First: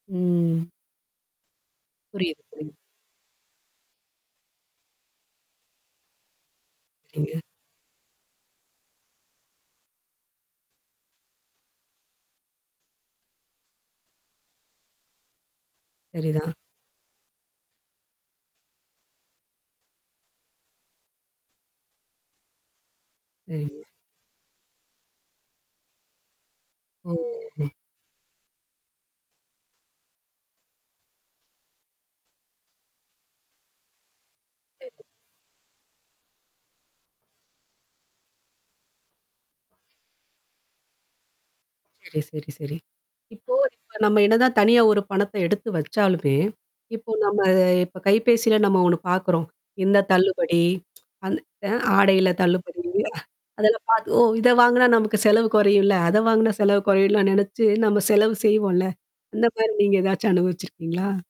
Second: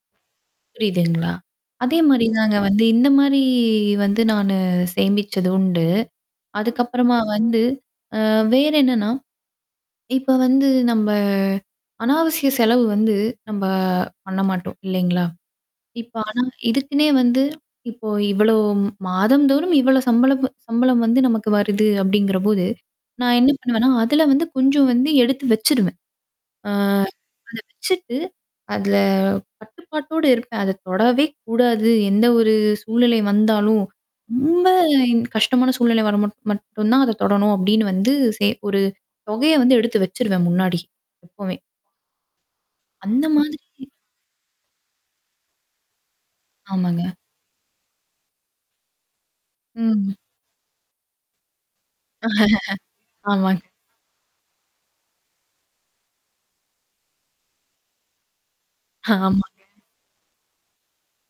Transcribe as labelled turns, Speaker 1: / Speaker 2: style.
Speaker 1: ம்.
Speaker 2: புரியுதுங்களா?
Speaker 1: புரியுது,
Speaker 2: அதேமாரிதாங்க
Speaker 1: புரியுது.
Speaker 2: வந்து இந்தமாரி வந்து நானு சேமிச்சது உண்டு. அதுக்கப்புறமா
Speaker 1: [unintelligible]
Speaker 2: வந்து அ வேற என்னன்னா, இப்ப வந்து நம்ப அநாவசிய செலவு வந்து நம்ப பண்ண மாட்டோம். இல்லேங்களா? இப்ப
Speaker 1: சரி
Speaker 2: ஆனா
Speaker 1: தான்.
Speaker 2: இதுக்குன்னே வந்து இப்போ இவ்ளோ மாதம்ந்தோறும் இவ்ளோ சம்பள சம்பளம் வந்து நமக்கு வருது அப்பிடிங்கிறபோது. நான் என்ன
Speaker 1: சரிங்க.
Speaker 2: பண்ணுவேன்னா, அதல வந்து கொஞ்சம் வந்து எடுத்து வச்சுருவேன்.
Speaker 1: ஓ!
Speaker 2: ஆ. அத
Speaker 1: [unintelligible]
Speaker 2: வச்சுட்டு அதுல கட்டுப்பாட்டோட இருப்பேன். அத தொடவே கூடாது. எந்த ஒரு சூழ்நிலை வந்தாலும். ரொம்ப
Speaker 1: சரி.
Speaker 2: கஷ்டமான சூழ்நிலை வர மட் மட்டும் தான் அத தொடணும் அப்பிடின்னு வந்து சே ஒரு தொகைய வந்து எடுத்து வச்சுருவேன் முன்னாடி. எப்பமே!
Speaker 1: சரி, சரி, சரி.
Speaker 2: அந்த
Speaker 1: இப்போ.
Speaker 2: மாதிரி.
Speaker 1: இப்ப நம்ம என்னதான் தனியா ஒரு பணத்த எடுத்து வச்சாலுமே இப்போ
Speaker 2: ஆமாங்க.
Speaker 1: நம்ம அ இப்ப கைபேசில நம்ம ஒன்னு பாக்குறோம். இந்த
Speaker 2: ம்.
Speaker 1: தள்ளுபடி. அந்த அ ஆடையில தள்ளுபடி.
Speaker 2: ஆமாங்க.
Speaker 1: அதில பா ஓ! இத வாங்குனா நமக்கு செலவு குறையும்ல. அத வாங்குனா செலவு குறையும்லாம் நினச்சு நம்ம செலவு செய்வோம்ல.
Speaker 2: ஆமாங்க.
Speaker 1: அந்தமாரி நீங்க ஏதாச்சும் அனுபவிச்சிருக்கீங்களா?